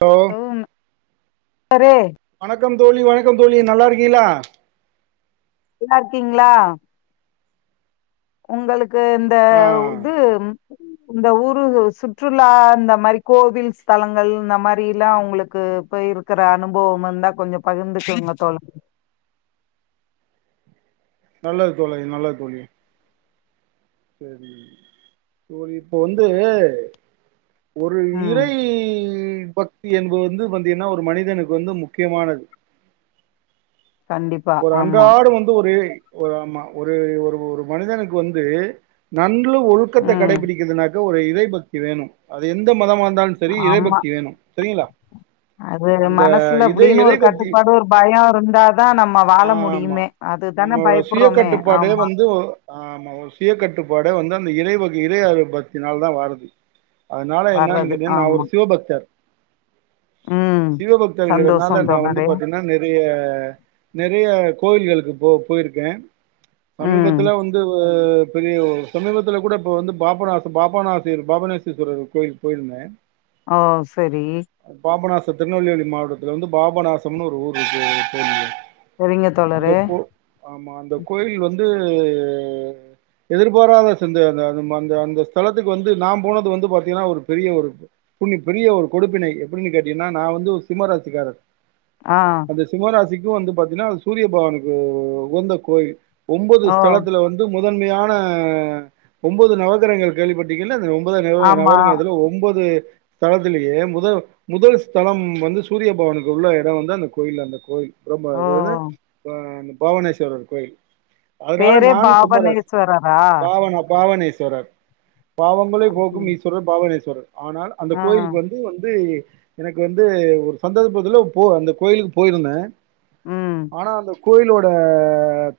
ஒ ம் அரே வணக்கம் தோழி வணக்கம் தோழி நல்லா இருக்கீங்களா நல்லா இருக்கீங்களா உங்களுக்கு இந்த ஆ இது இந்த ஊரு சுற்றுலா இந்த மாரி கோவில் ஸ்தலங்கள் இந்த மாரில்லா உங்களுக்கு போய் இருக்கிற அனுபவ இருந்தா கொஞ்சோ பகிர்ந்துக்கோங்க தோழி நல்லது தோழி நல்லது தோழி சேரி தோழி இப்போ வந்து ஒரு ம் இறை பக்தி என்பது வந்து பத்தீங்கன்னா ஒரு மனிதனுக்கு வந்து முக்கியமானது கண்டிப்பா ஒரு ஆமா அன்றாடு வந்து ஒரு ஒரு ஆமா ஒரு ஒரு ஒரு மனிதனுக்கு வந்து நல்ல ஒழுக்கத்தை ம் கடைபிடிக்கிறதுனக்க ஒரு இறை பக்தி வேணு அது எந்த மதமா இருந்தாலு சரி ஆமா இறைபக்தி வேணு சரிங்களா அது அந்த மனசுல இதய அப்டின்னு ஒரு இறைபக்தி கட்டுப்பாடு ஒரு பயோ இருந்த தா நம்ம வாழ ஆமா முடியுமே அதுதானே பயப்படுறோமே ஆமா ஆ ஆமா ஒரு சுயக்கட்டுப்பாடே வந்து அந்த இறைவகை இறையாறு பத்தி நால தா வாருது அதனால என்னன்னு வர்றது கேட்டிங்கனா நா ஒரு ஆமா சிவபக்தர் ம் சிவபக்தர் எங்கிறதுனால சந்தோஷம் நா வந்து தோழரே பாத்தீன்னா நெறைய நெறைய கோவில்களுக்கு போ போயிருக்கே ம் சமீபத்துல வந்து ந்து பெரிய சமீபத்துல கூட இப்ப வந்து பாபநாச பாபாநாசிர் பாபனேசீஸ்வரர் கோயிலுக்கு போயிருந்தே த ஓ செரி பாபநாச திருநெல்வேலி மாவட்டத்துல வந்து பாபநாசம்னு ஒரு ஊரு இருக்கு தோழி செரிங்க அந்த தோழரே கோ ஆமா அந்த கோயில் வந்து எதிர்பாராத சந்து அந்த அந்த ந்த ஸ்தலத்துக்கு வந்து நா போனது வந்து பாத்தீங்கன்னா ஒரு பெரிய ஒரு புண்ணி பெரிய ஒரு கொடுப்பினை எப்புடின்னு கேட்டீங்கன்னா நா வந்து ஒரு சிம்மராசிக்காரர் ஆ இந்த சிம்மராசிக்கு வந்து பாத்தீங்கன்னா சூரிய பவானுக்கு உகந்த கோயில் ஒன்பது ஓ ஸ்தலத்தில வந்து முதன்மையான ஒன்பது நவகரகங்கள் கேள்விப்பட்டிங்கள்ல அந்த ஒன்பது நருங்கல ஆமா நவகிரகோ இதுல ஒன்பது தலத்திலேயே முத முதல் ஸ்தலம் வந்து சூரிய பவனுக்கு உள்ள இடோ வந்து அந்த கோயில் அந்த கோயில் ரொம்ப அது வந்து பாவனேஸ்வரர் கோயில் அதனால நானு சிம்ம ராசி பாவன பாவனேஸ்வரர் பாவங்களை போக்கும் ஈஸ்வரர் பாவனேஸ்வரர் ஆனால் அந்த ஆ. கோயிலுக்கு வந்து வந்து எனக்கு வந்து ஒரு சந்தர்பத்துல போ அந்த கோயிலுக்கு போயிருந்தே ம். ஆனா அந்த கோயிலோட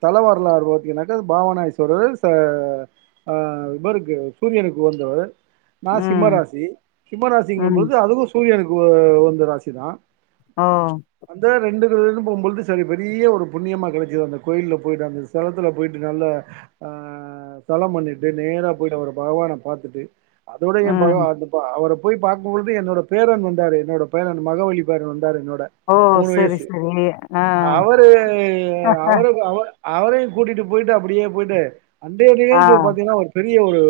தலைவரலாறு பத்தீங்கனாக்கா பாவநாயஸ்வரர் செ ஆ இவருக்கு சூரியனுக்கு உகந்தவரு நா சிம்ம ம். ராசி சிம்ம ராசிங்கு ம். போது அதுவு சூரியனுக்கு உ உகந்த ராசிதா ஓ அந்த ரெண்டு க பொ பொழுது செரி பெரிய ஒரு புண்ணியமா கிடைச்சது அந்த கோயில போயிட்டு அந்தஸலத்துல போயிட்டு நல்ல அ சலம் பண்ணிட்டு நேரா போயிட்டு அவர பகவான பாத்துட்டு அதோட என் ம். ப அவர போய் பாக்கு பொழுது என்னோட பேரன் வந்தாரு என்னோட பேரன் மகவழி பேரன் வந்தாரு என்னோட ஓ மூணு செரி வயசு செரி அவரு அவரு அவ அவரையு கூட்டிட்டு போயிட்டு அப்டியே போயிட்டு அன்றைய ஆ. நிகழ்வு பாத்தீங்கன்னா ஒரு பெரிய ஒரு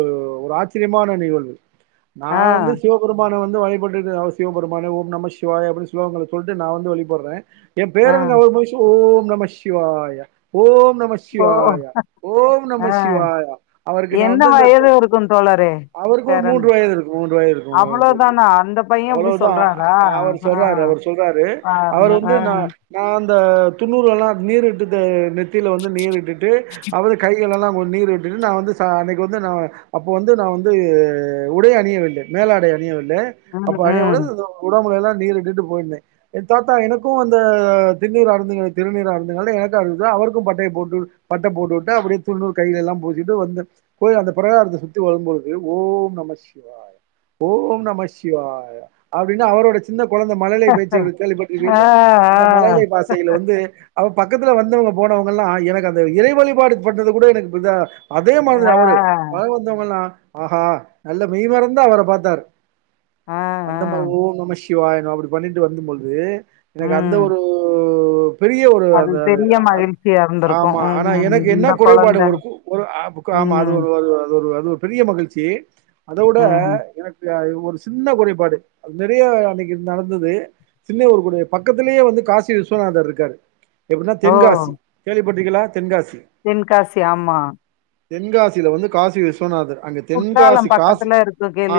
ஒரு ஆச்சரியமான நிகழ்வு நா ஆ. வந்து சிவ ஒருமான வந்து வழிபட்டு அவசிய பெருமானே ஒம்நமச்சிவாய அப்டி சுலோகங்கள சொல்ட்டு நா வந்து வழிபடுற எம் ஆ. பேரன்க அவ்ளோ போய்சு ஓம் நமச்சிவாய ஓம் நமச் ஓ! சிவாயா ஓம் ஆ. நமச்சிவாயா அவருக்கு நான் என்ன வந்துந்த த வயது இருக்கும் தோழரே? அவருக்கு ஒரு பேரனு. மூன்று வயது இருக்கு மூன்று வயது இருக்கு தோழி அவ்வளோதானா? அந்த பையன் இப்டி அவ்ளோதா சொல்றாரா? அவர் ஆ. சொல்றாரு அவர் சொல்றாரு பாருங்க. அவர் வந்து ஆ. நா நா அந்த துண்ணூறுல்லா நீர் இட்டுது நெ ற்றில வந்து நீர் இட்டுட்டு அவரு கைகளெல்லா நீர் இட்டுட்டு நா வந்து ச அன்றைக்கு வந்து நா அப்போ வந்து நா வந்து உடை அணியவில்ல மேலாடை அணியவில்ல ம். அப்ப அனியாட ம். உடாமலைய எல்லா நீர் இட்டுட்டு போயிருந்த என தாத்தா எனக்கு அந்த திண்ணூர் ஆருந்து திருநீர் ஆருந்துகள் எனக்கு அரு அவருக்கு பட்டைய போட்டு பட்டை போட்டுட்டு அப்டியே துண்ணூறு கைலல்லா பூசிட்டு வந்த போய் அந்த பிரகாரத்த சுத்தி வரும் பொழுது ஓம் நமச்சிவாயா ஓம் நமச்சிவாயா அப்டின்னு அவரோட சின்ன கொழந்தை மழலை பேச்சு கேள்வி ஆ, பட்டிருப்பீல அந்த ஆ. மழலை பாசையில் வந்து அவ பக்கத்தில வந்தவங்க போனவங்கல்லா எனக்கு அந்த இறை வழிபாடு பண்ணது கூட எனக்கு இதா அதே மாதிரி ஆ. அவரு பழ வந்தவங்களா ஆஹா நல்ல மெய் மறந்து அவர பாத்தாரு ஆ இந்த ம ஆ. ஓம்நமச்சிவாய அப்டி பண்ணிட்டு வந்த பொழுது எனக்கு அந்த ம். ஒரு பெரிய ஒரு அது அந்த பெரிய மகிழ்ச்சியா இருந்திருக்கும். ஆமா ம் ஆனா ம். எனக்கு என்ன இந்த குறைபாடு குழந்த ஒருக்கு ஒரு அ பு க ஆமா அது ம், அது பெரிய மகிழ்ச்சி அத விட ம். எனக்கு ஒரு சின்ன குறைபாடு அது நெறய அன்னைக்கு நடந்தது சின்ன ஒரு குறை பக்கத்திலயே வந்து காசி விஸ்வநாதர் இருக்காரு எப்டின்னா ஓ! தென்காசி கேள்விப்பட்ருக்கீகளா தென்காசி தென்காசி ஆமா தென்காசில வந்து காசி விஸ்வநாதர் அங்க தென்காசி குற்றாலம் காசி பக்கத்துல இருக்கு ஆ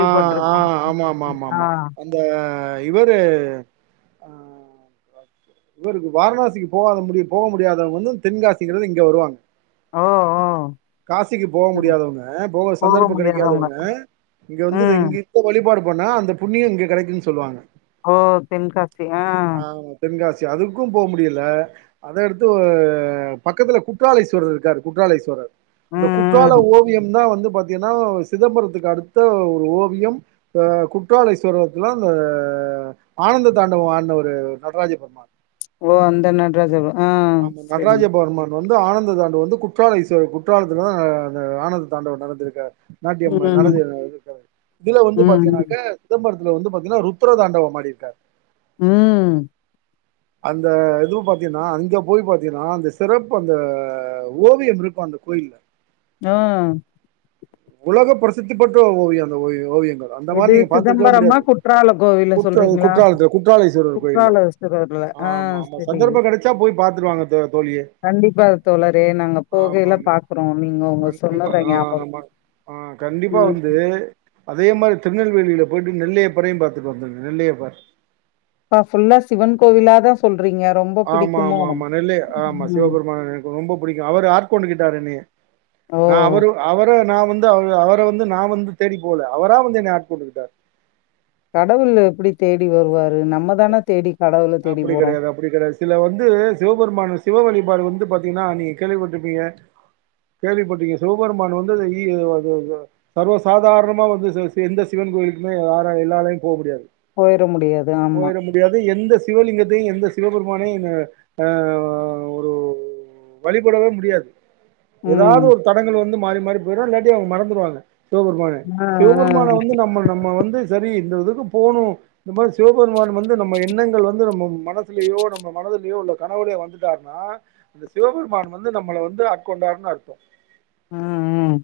ஆ ஆமா மா ஆ. மா இந்த இவரு இவருக்கு வாரணாசிக்கு போகாத முடி போக முடியாதவங்க வந்து தென்காசிங்கிறது இங்க வருவாங்க ஓ ஓ காசிக்கு போக ம். முடியாதவங்க போகிற போக சந்தர்ப்ப முடியாதவங்க. கெடைக்காதவங்க இங்க வந்து ம். தங்கி வழிபாடு பண்ணா அந்த புண்ணியம் இங்க கெடைக்குன் சொல்லுவாங்க ஓ தென்காசி ஆ ஆமா தென்காசி அதுக்கு போ முடியல அத அடுத்து பக்கத்துல குற்றாலைஸ்வரர் இருக்காரு குற்றாலைஸ்வரர் இந்த ம், குற்றால ம். ஓவியம்்தான் வந்து பாத்தீங்கன்னா சிதம்பரத்துக்கு அடுத்த ஒரு ஓவியம் இப்ப குற்றாலைஸ்வரத்துல அந்த ஆனந்த தாண்டவம் ஆட்ன ஒரு நடராஜபருமா ஓ அந்த நடராஜாவ ஆமா நடராஜ பர்மன் வந்து ஆனந்த தாண்டவ வந்து குற்றால ஈஸ்வர குற்றாலத்துலதா அந்த ஆனந்த தாண்டவ நடந்திருக்கு. நாட்டியம்மு ம், நடதேனு இருக்க இதுல வந்து ம், பாத்திங்கன்னாக்க ம், சிதம்பரத்துல வந்து பாத்திங்கனா ருத்ர தாண்டவம் ஆடிருக்கார். ம். அந்த இதுவு பாத்தீனா அங்க போய் பாத்தீனா அந்த சிறப்பு அந்த ஓவியம் இருக்கு அந்த கோயில்ல. அ. உலக பிரசித்திப்பெற்ற ஓவியோ அந்த ஓவிய ஓவியங்கள். அ அந்த மார் எது நீங்க பாத்துருக்கவே சிதம்பரமா, முடியாது குற்றால கோவில குற்ற குற்றாலத்துல குற்றால ஈஸ்வரர் கோயில்ல. பிற இதுல. ஆ ஆமா ஆமா சந்தர்ப்போ கெடைச்சா போய் பாத்துட்டுவாங்க தோ தோழியே. கண்டிப்பா தோழரே நாங்க ஆமா போகையில ஆமா பாக்குறோ நீங்க உங்க கண்டிப்பா சொன்னத ஆ, ஞாபகொ. ஆமா ஆ கண்டிப்பா வந்து அதே மாரி திருநெல்வேலில போயிட்டு நெல்லையப்பரையும் பாத்துட்டு வந்துருங்க நெல்லையப்பர். ப்பா ஃபுல்லா சிவன் கோவிலாதா ஸ் சொல்றீங்க ரொம்போ ஆமா ஆமா ஆமா நெல்லைய ஆமா சிவபெருமான் எனக்கு ரொம்போ புடிக்கு அவர் ஆட் கொண்டு கிட்டாரு என்னைய. ஓ நா அவரு அவர நா வந்து அவ அவர வந்து நா வந்து தேடி போல அவரா வந்து என்ன ஆட்கொண்டுக்கிட்டார். கடவுள் எப்பிடி தேடி வருவாரு நம்ம தான தேடி கடவுள தேடி போறோ. அப்டி கெடையாது சில வந்து சிவபெருமானு சிவ வழிபாடு வந்து பாத்தீங்கனா நீங்க கேள்விப்பட்ருப்பீங்க. கேள்விப்பட்ருகிங்க சிவபெருமான் வந்து அது இ அதுவு அது அது சர்வ சாதாரணமா வந்து சில சி எந்த சிவன் கோயிலுக்குமே யாரா எல்லாலயு போ முடியாது. போயிற முடியா போயிற முடியா து எந்த சிவலிங்கத்தையு எந்த சிவபெருமானையு ந அ ஒரு வழிபடவே முடியாது எதாவது ம் ஒரு தடங்கள் வந்து மாறி மாறி போயிரு இல்லாட்டி அவுங்க மறந்துருவாங்க. சிவபெருமான ஆ சிவபெருமான வந்து நம்ம நம்ம வந்து சரி இந்த இதுக்கு போணு இந்த மாரி சிவ பெருமான் வந்து நம்ம எண்ணங்கள் வந்து நம்ம மனசுலியோ நம்ம மனதிலியோ உள்ள கனவுலியோ வந்துட்டார்னா இந்த சிவபெருமான் வந்து நம்மள வந்து ஆட்கொண்டார்னு அர்த்தோ. ம் ம்.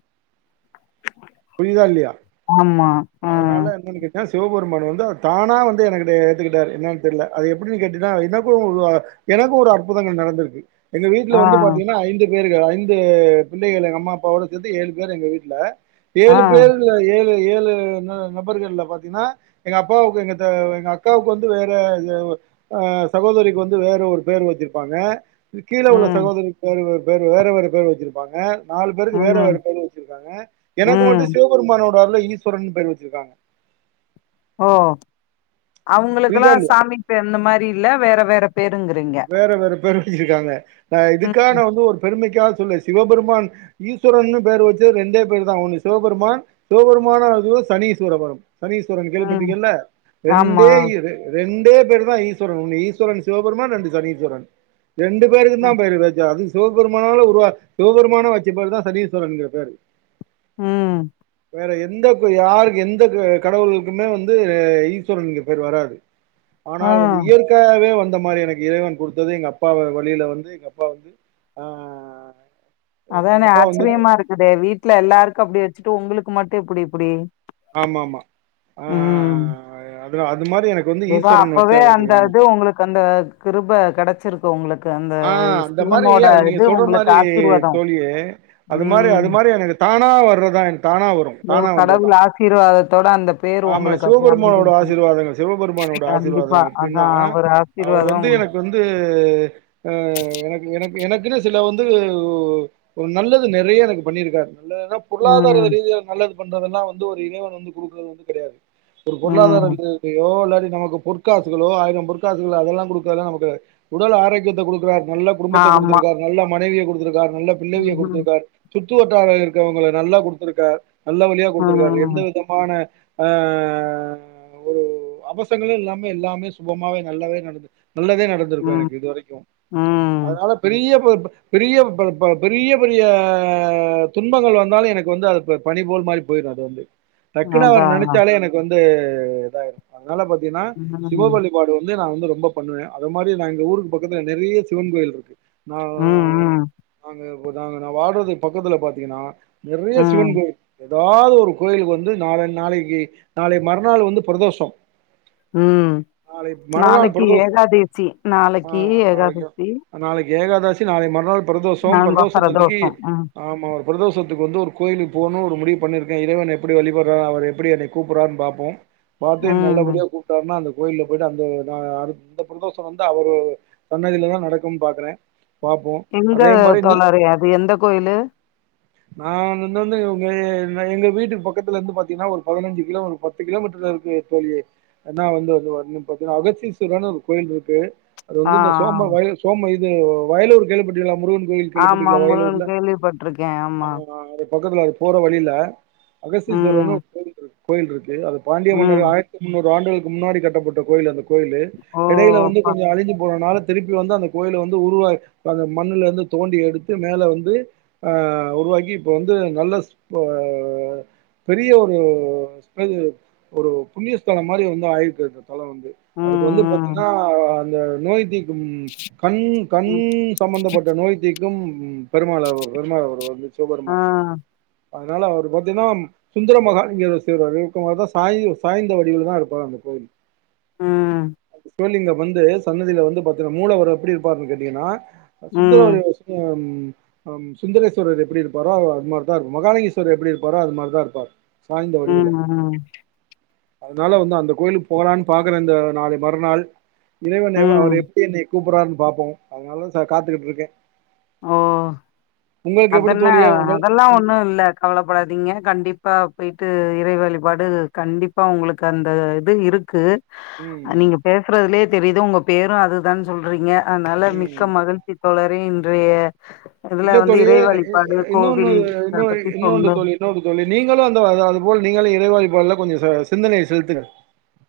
புரிதா இல்லியா. ஆமா ஆ அதுனால அண்ணனுக்கு அ சிவபெருமானு வந்து அ தானா வந்து என கிட்டே ஏத்துக்கிட்டாரு என்னான் தெர்ல அது எப்பிடினு கேட்டீனா எனக்கு உள்ள எனக்கு ஒரு அற்புதங்கள் நடந்திருக்கு. எங்க வீட்ல ஆ வந்து பாத்தீங்கனா ஐந்து பேர்கள் ஐந்து பிள்ளைகள் எங்க அம்மா அப்பாவோடு சேத்து ஏழு பேர் எங்க வீட்ல. ஆ ஏழு பேர்ல ஏழு ஏழு ந நபர்கள்ல பாத்தினா எங்க அப்பாவுக்கு எங்கத்த எங்க அக்காவுக்கு வந்து வேற இதவு அ சகோதரிக்கு வந்து வேற ஒரு பேர் வெச்சிருப்பாங்க. இது கீழ உள்ள ம் சகோதரிக் வேற வேற பேரு வேற வேற பேரு வெச்சிருப்பாங்க. நாலு பேருக்கு வேற வேற ம் பேரு வெச்சிருக்காங்க எனக்கு மட்டு ம் சிவபெருமானோட அருள்ல ஈஸ்வரன்னு பேரு வெச்சிருக்காங்க. ஓ அவுங்களுக்கெல்லா புரியுதா இல்லையா சாமிப்பே இந்த மாரி இல்ல வேற வேற பேருங்றீங்க. வேற வேற பேரு வெச்சிருக்காங்க. அ இதுக்கா ம் நா வந்து ஒரு பெருமைக்காவ சொல்ல சிவபெருமான் ஈஸ்வரன்னு பேர் வெச்சது ரெண்டே பேரு தா ஒன்னு சிவபெருமான் சிவபெருமான அது சனீஸ்வரபரம் சனீஸ்வரன் ம் கேள்விப்பட்ருக்கியல்ல ஆமா ரெண்டே இரு ரெண்டே பேர் தா ஈஸ்வரன் ஒன்னு ஈஸ்வரன் சிவபெருமான் ரண்டு சனீஸ்வரன் ரெண்டு பேருக்குந்தா ம் பேரு வெச்சா அது சிவபெருமானால உருவா சிவபெருமானா வெச்ச பேருதா சனீஸ்வரன்ங்கிற பேரு. ம் வேற எந்தப்பு யாருக்கு எந்த க கடவுளுக்குமே வந்து ஈஸ்வரன்னுங்குற பேரு வராது ஆனாலு வந்து ம். இயற்கையாகவே வந்த மாரி எனக் இறைவன் கொடுத்தது எங்க அப்பா வ வழியில வந்து எங்க அப்பா வந்து ஆ எங்க அதானே அப்பா வந்து ஆச்சுரியமா இருக்குதே வீட்டுல ஆ எல்லாருக்கு அப்டி வச்சுட்டு உங்களுக்கு மட்டு எப்புடி இப்புடி ஆமா ஆமா ஆ அ அது மாரி எனக்கு வந்து எதோ ஈஸ்வரன் வச்ச அப்பவே அந்த வச்சிருக்காங்க இது இப்ப உங்களுக்கு அந்த கிருப்ப கெடச் வச்சிருக்கு உங்களுக்கு அந்த ஆ அந்த மாரி சிவனோட அது நீங்க இது சொல்ற உங்களுக்கு மாரி ஆசிர்வாதோ தோழி அது மாரி அது மாரி எனக்கு தானா வர்றதா எனக்கு தானா வரும் ஏதோ தானா வந்து கடவுள் ஆசீர்வாதத்தோட அந்த பேரு ஆமா உங்களுக்கு அப்டி சிவபெருமானோட அமைஞ்சிருக்கு. ஆசீர்வாதங்கள் சிவபெருமானோட ஆசிர்வாதோ கண்டிப்பா. அப்டின்னா அதான் அவரு அவரு ஆசீர்வாதம் வந்து உங்களுக்கு. எனக்கு வந்து ந்து அ அ எனக்கு எனக்கு எனக்குன்னு சில வந்து ஒரு நல்லது நெறையா எனக்கு பண்ணிருக்காரு நல்லதுனா பொருளாதார ம். ரீதியா நல்லது பண்றதெல்லா வந்து ஒரு இறைவன் வந்து குடுக்குறது வந்து கெடையாது ஒரு பொருளாதார ம். இது ப்ப யோகோ இல்லாட்டி நமக்கு பொற்காசுகளோ ஆயிரோ பொற்காசுகளோ அதெல்லா குடுக்காதா நமக்கு உடல் ஆரோக்கியத்த குடுக்குறார் நல்ல குடும்பத்த ஆமா. குடுத்துருக்கார் நல்ல மனைவியை குடுத்துருக்கார் நல்ல பிள்ளைவிய ம்ஹ்ம். குடுத்துருக்கார் சுற்றுவட்டார இருக்குறவங்களை நல்லா குடுத்துருக்கார் நல்ல வழியா குடுத்துருக்காரு எந்த ம். விதமான அ அ அ அ ஒரு அவசங்களு இல்லாம எல்லாமே சுபமாவே நல்லாவே நடந்து நல்லதே நடந்து ந்துருக்கு ம். எனக்கு இது வரைக்கும் ம். அதுனால பெரிய பெரிய பல பல பெரிய பெரிய துன்பங்கள் வந்தாலு எனக்கு வந்து அது ப பணி போல் மாரி போயிரு அது வந்து டக்குனு அவர அதான் அதான். நெனச்சாலே எனக்கு வந்து இதாயிடும் அதுனால பாத்தீயன்னா ம். சிவோபள்ளி பாடு வந்து நா வந்து ரொம்ப பண்ணுவே அது மாதிரி நா எங்க ஊருக்கு பக்கத்துல நெறைய சிவன் கோயில் இருக்கு நா நானு ம். நாங்க பு தாங்க நா வாட்றது பக்கத்துல பாத்தீங்கன்னா ம். நெறையா சிவன் ம். கோயில் எதாவது ஒரு கோயிலுக்கு வந்து நாளை நாளைக்கி நாளை மறுநாள் வந்து ப்ரதோஷோ ம் மறுநாள் நாளைக்கு பிரதோஷ் ஏகாதசி நாளைக்கி ஏகாதசி நாளைக்கி ஏகாதாசி நாளை மறுநாள் பிரதோஷம் நம்ப பிரதோஷத்து அன்னக்கி பிரதோஷம் ம் ஆமா ஒரு பிரதோஷத்துக்கு வந்து ஒரு கோயிலுக்கு போணு ஒரு முடிவு பண்ணிருக்கே இறைவ எப்புடி வழிபட்றா அவரு எப்புடி என்னைய கூப்புறான்னு பாப்போம் பாத்து ம் நல்லபடியா கூப் டாருனா அந்த கோயல்ல பொயிட்டு அந்த நா அடுத்த பிரதோஷோ வந்து அவரு சன்னதிலதா நடக்கும் பாக்குறே பாப்போ எங்க அதே மாரி தோழறே அது எந்த கோயிலு நா அந்தந்த வந்து உங்கயே வ எங்க வீட்டு பக்கத்துல இருந்து பாத்தீங்கன்னா ஒரு பதுனஞ்சு கில ஒரு பத்து கிலோமீட்டர்ல இருக்கு தோழியே ஏனா வந்து அது வந்து பாத்தீங்கன்னா அகத்தீஸ்வரர்னு ஒரு கோயில் இருக்கு அது ஆ வந்து இந்த சோம ஆ வய சோம இது வயலூர் கேள்விபட்ருக்கிங்களா முருகன் கோயில் ஆமா கேள்விப்பட்டிருக்கீங்களா முருகன் வயலூர்ல கேள்விப்பட்டிருக்கே ஆமா அதுனா அதுக்கு பக்கத்துல அது போற வழில அகஸ்சீஸ்வரர்னு ம் ஒரு கோயில்ருக்கு கோயில்ருக்கு அது பாண்டிய மன்னரு ம் ஆயிரத் முன்னூறு ஆண்டுகளுக்கு முன்னாடி கட்டப்பட்ட கோயில் அந்த கோயிலு ஓ எடையில வந்து அப்பா கொஞ்ச அழிஞ்சு போனனால திருப்பி வந்து அந்த கோயில வந்து உருவாக் அந்த மண்ணுல இருந்து தோண்டி எடுத்து மேல வந்து ஆ உருவாக்கி இப்ப வந்து நல்ல ப பெரிய ஒரு ப்றகு ஒரு புண்ணியஸ்தலம் மாரி வந்து ஆயிருக்கு அது தொல வந்து அதுக்கு வந்து ம் பாத்தீங்கனா அந்த நோய்த் தீக்கும் கண் கண் ம் ம் சம்பந்தப்பட்ட நோய்த்திக்கும் பெருமாள் அவர் பெருமாள் அவர் வந்து ஆ சிவபெருமான் அதனால அவர் பாத்தீனா சுந்தர மகாலிங்கேஷ் தேர் [unintelligible] அதா சாய்வு சாய்ந்த வடிவுல தா இருப்பார் அந்த கோயில் ம் சிவலிங்கர் வந்து சன்னதியில வந்து பாத்தீனா மூலவர் எப்படி இருப்பாருன்னு கேட்டீங்கன்னா அ ம் சுந்தரவடிவஸ் அம் ஹம் சுந்தரேஸ்வரர் எப்படி இருப்பாரோ அவர் அது மார்தா இருக்கு மகாலிங்கேஸ்வரர் எப்படி இருப்பாரோ அது மாரிதா இருப்பார் சாயந் இதுல ம் அதனால வந்து அந்த கோயிலுக்கு போலான்னு பாக்குற இந்த நாளை மறுநாள் இறைவன் ம் எவ்வோ அவர் ம் எப்பேந்தி கூப்புறாருன்னு பாப்போ அதனால சார் காத்துக்கிட்ருக்கே ஓ அதன தோழியே உங்கள் அதெல்லா ம் ஒண்ணு இல்லக் கவலப்படாதீங்க கண்டிப்பாக போயி்டு இறை வழிபாடு கண்டிப்பா உங்களுக்கு அந்த இது இருக்கு ம் நீங்க பேசுறதுலயே தெரியிது உங்க பேரு அதுதா சொல்றீங்க அதனால ம் மிக்க மகிழ்ச்சித் தோழரே இன்றைய இல்ல வந்து தோழியே இறை வழிபாடு [unintelligible] இன்னொன்னு கோவில் இத இன்னொ பத்தி இன்னொன்டு சொன்ன தோழி [unintelligible] தோழி நீங்களு அந்த அது அது போல நீங்களு இறைவழிபாடுல கொஞ்ச ச சிந்தனைைய செலுத்துங்க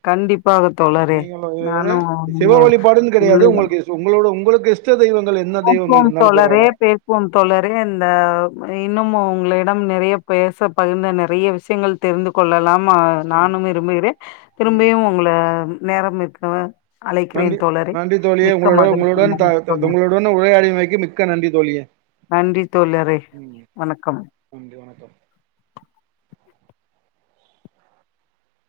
கண்டிப்பாக தோழரே நீங்களு இதுவது நானு சிவ வழிபாடுன்னு கெடையாது [unintelligible] உங்களுக்கு உங்களோட உங்களுக்கு இஷ்ட தெய்வங்கள் எத் [unintelligible] ம் தோழரே பேஸ் போம் தோழரே இந்த இன்னு உங்களிடம் நெறைய பேச பகிர்ந்த நெறைய விஷயங்கள் தெரிந்து கொள்ளலாம் அ ம் நானும் விரும்புகிறேன் ம் திரும்பியு உங்கள நேரம் இருக்கவ நன்றி நன்றி தோழியே உங்களோட மகிழ்ச்சி நன்றி தோழர் உங்களுடன் [unintelligible] உரையாடிமைக்கு மிக்க நன்றி தோழியே நன்றி தோழரே ம் வணக்கம் நன்றி வணக்கம்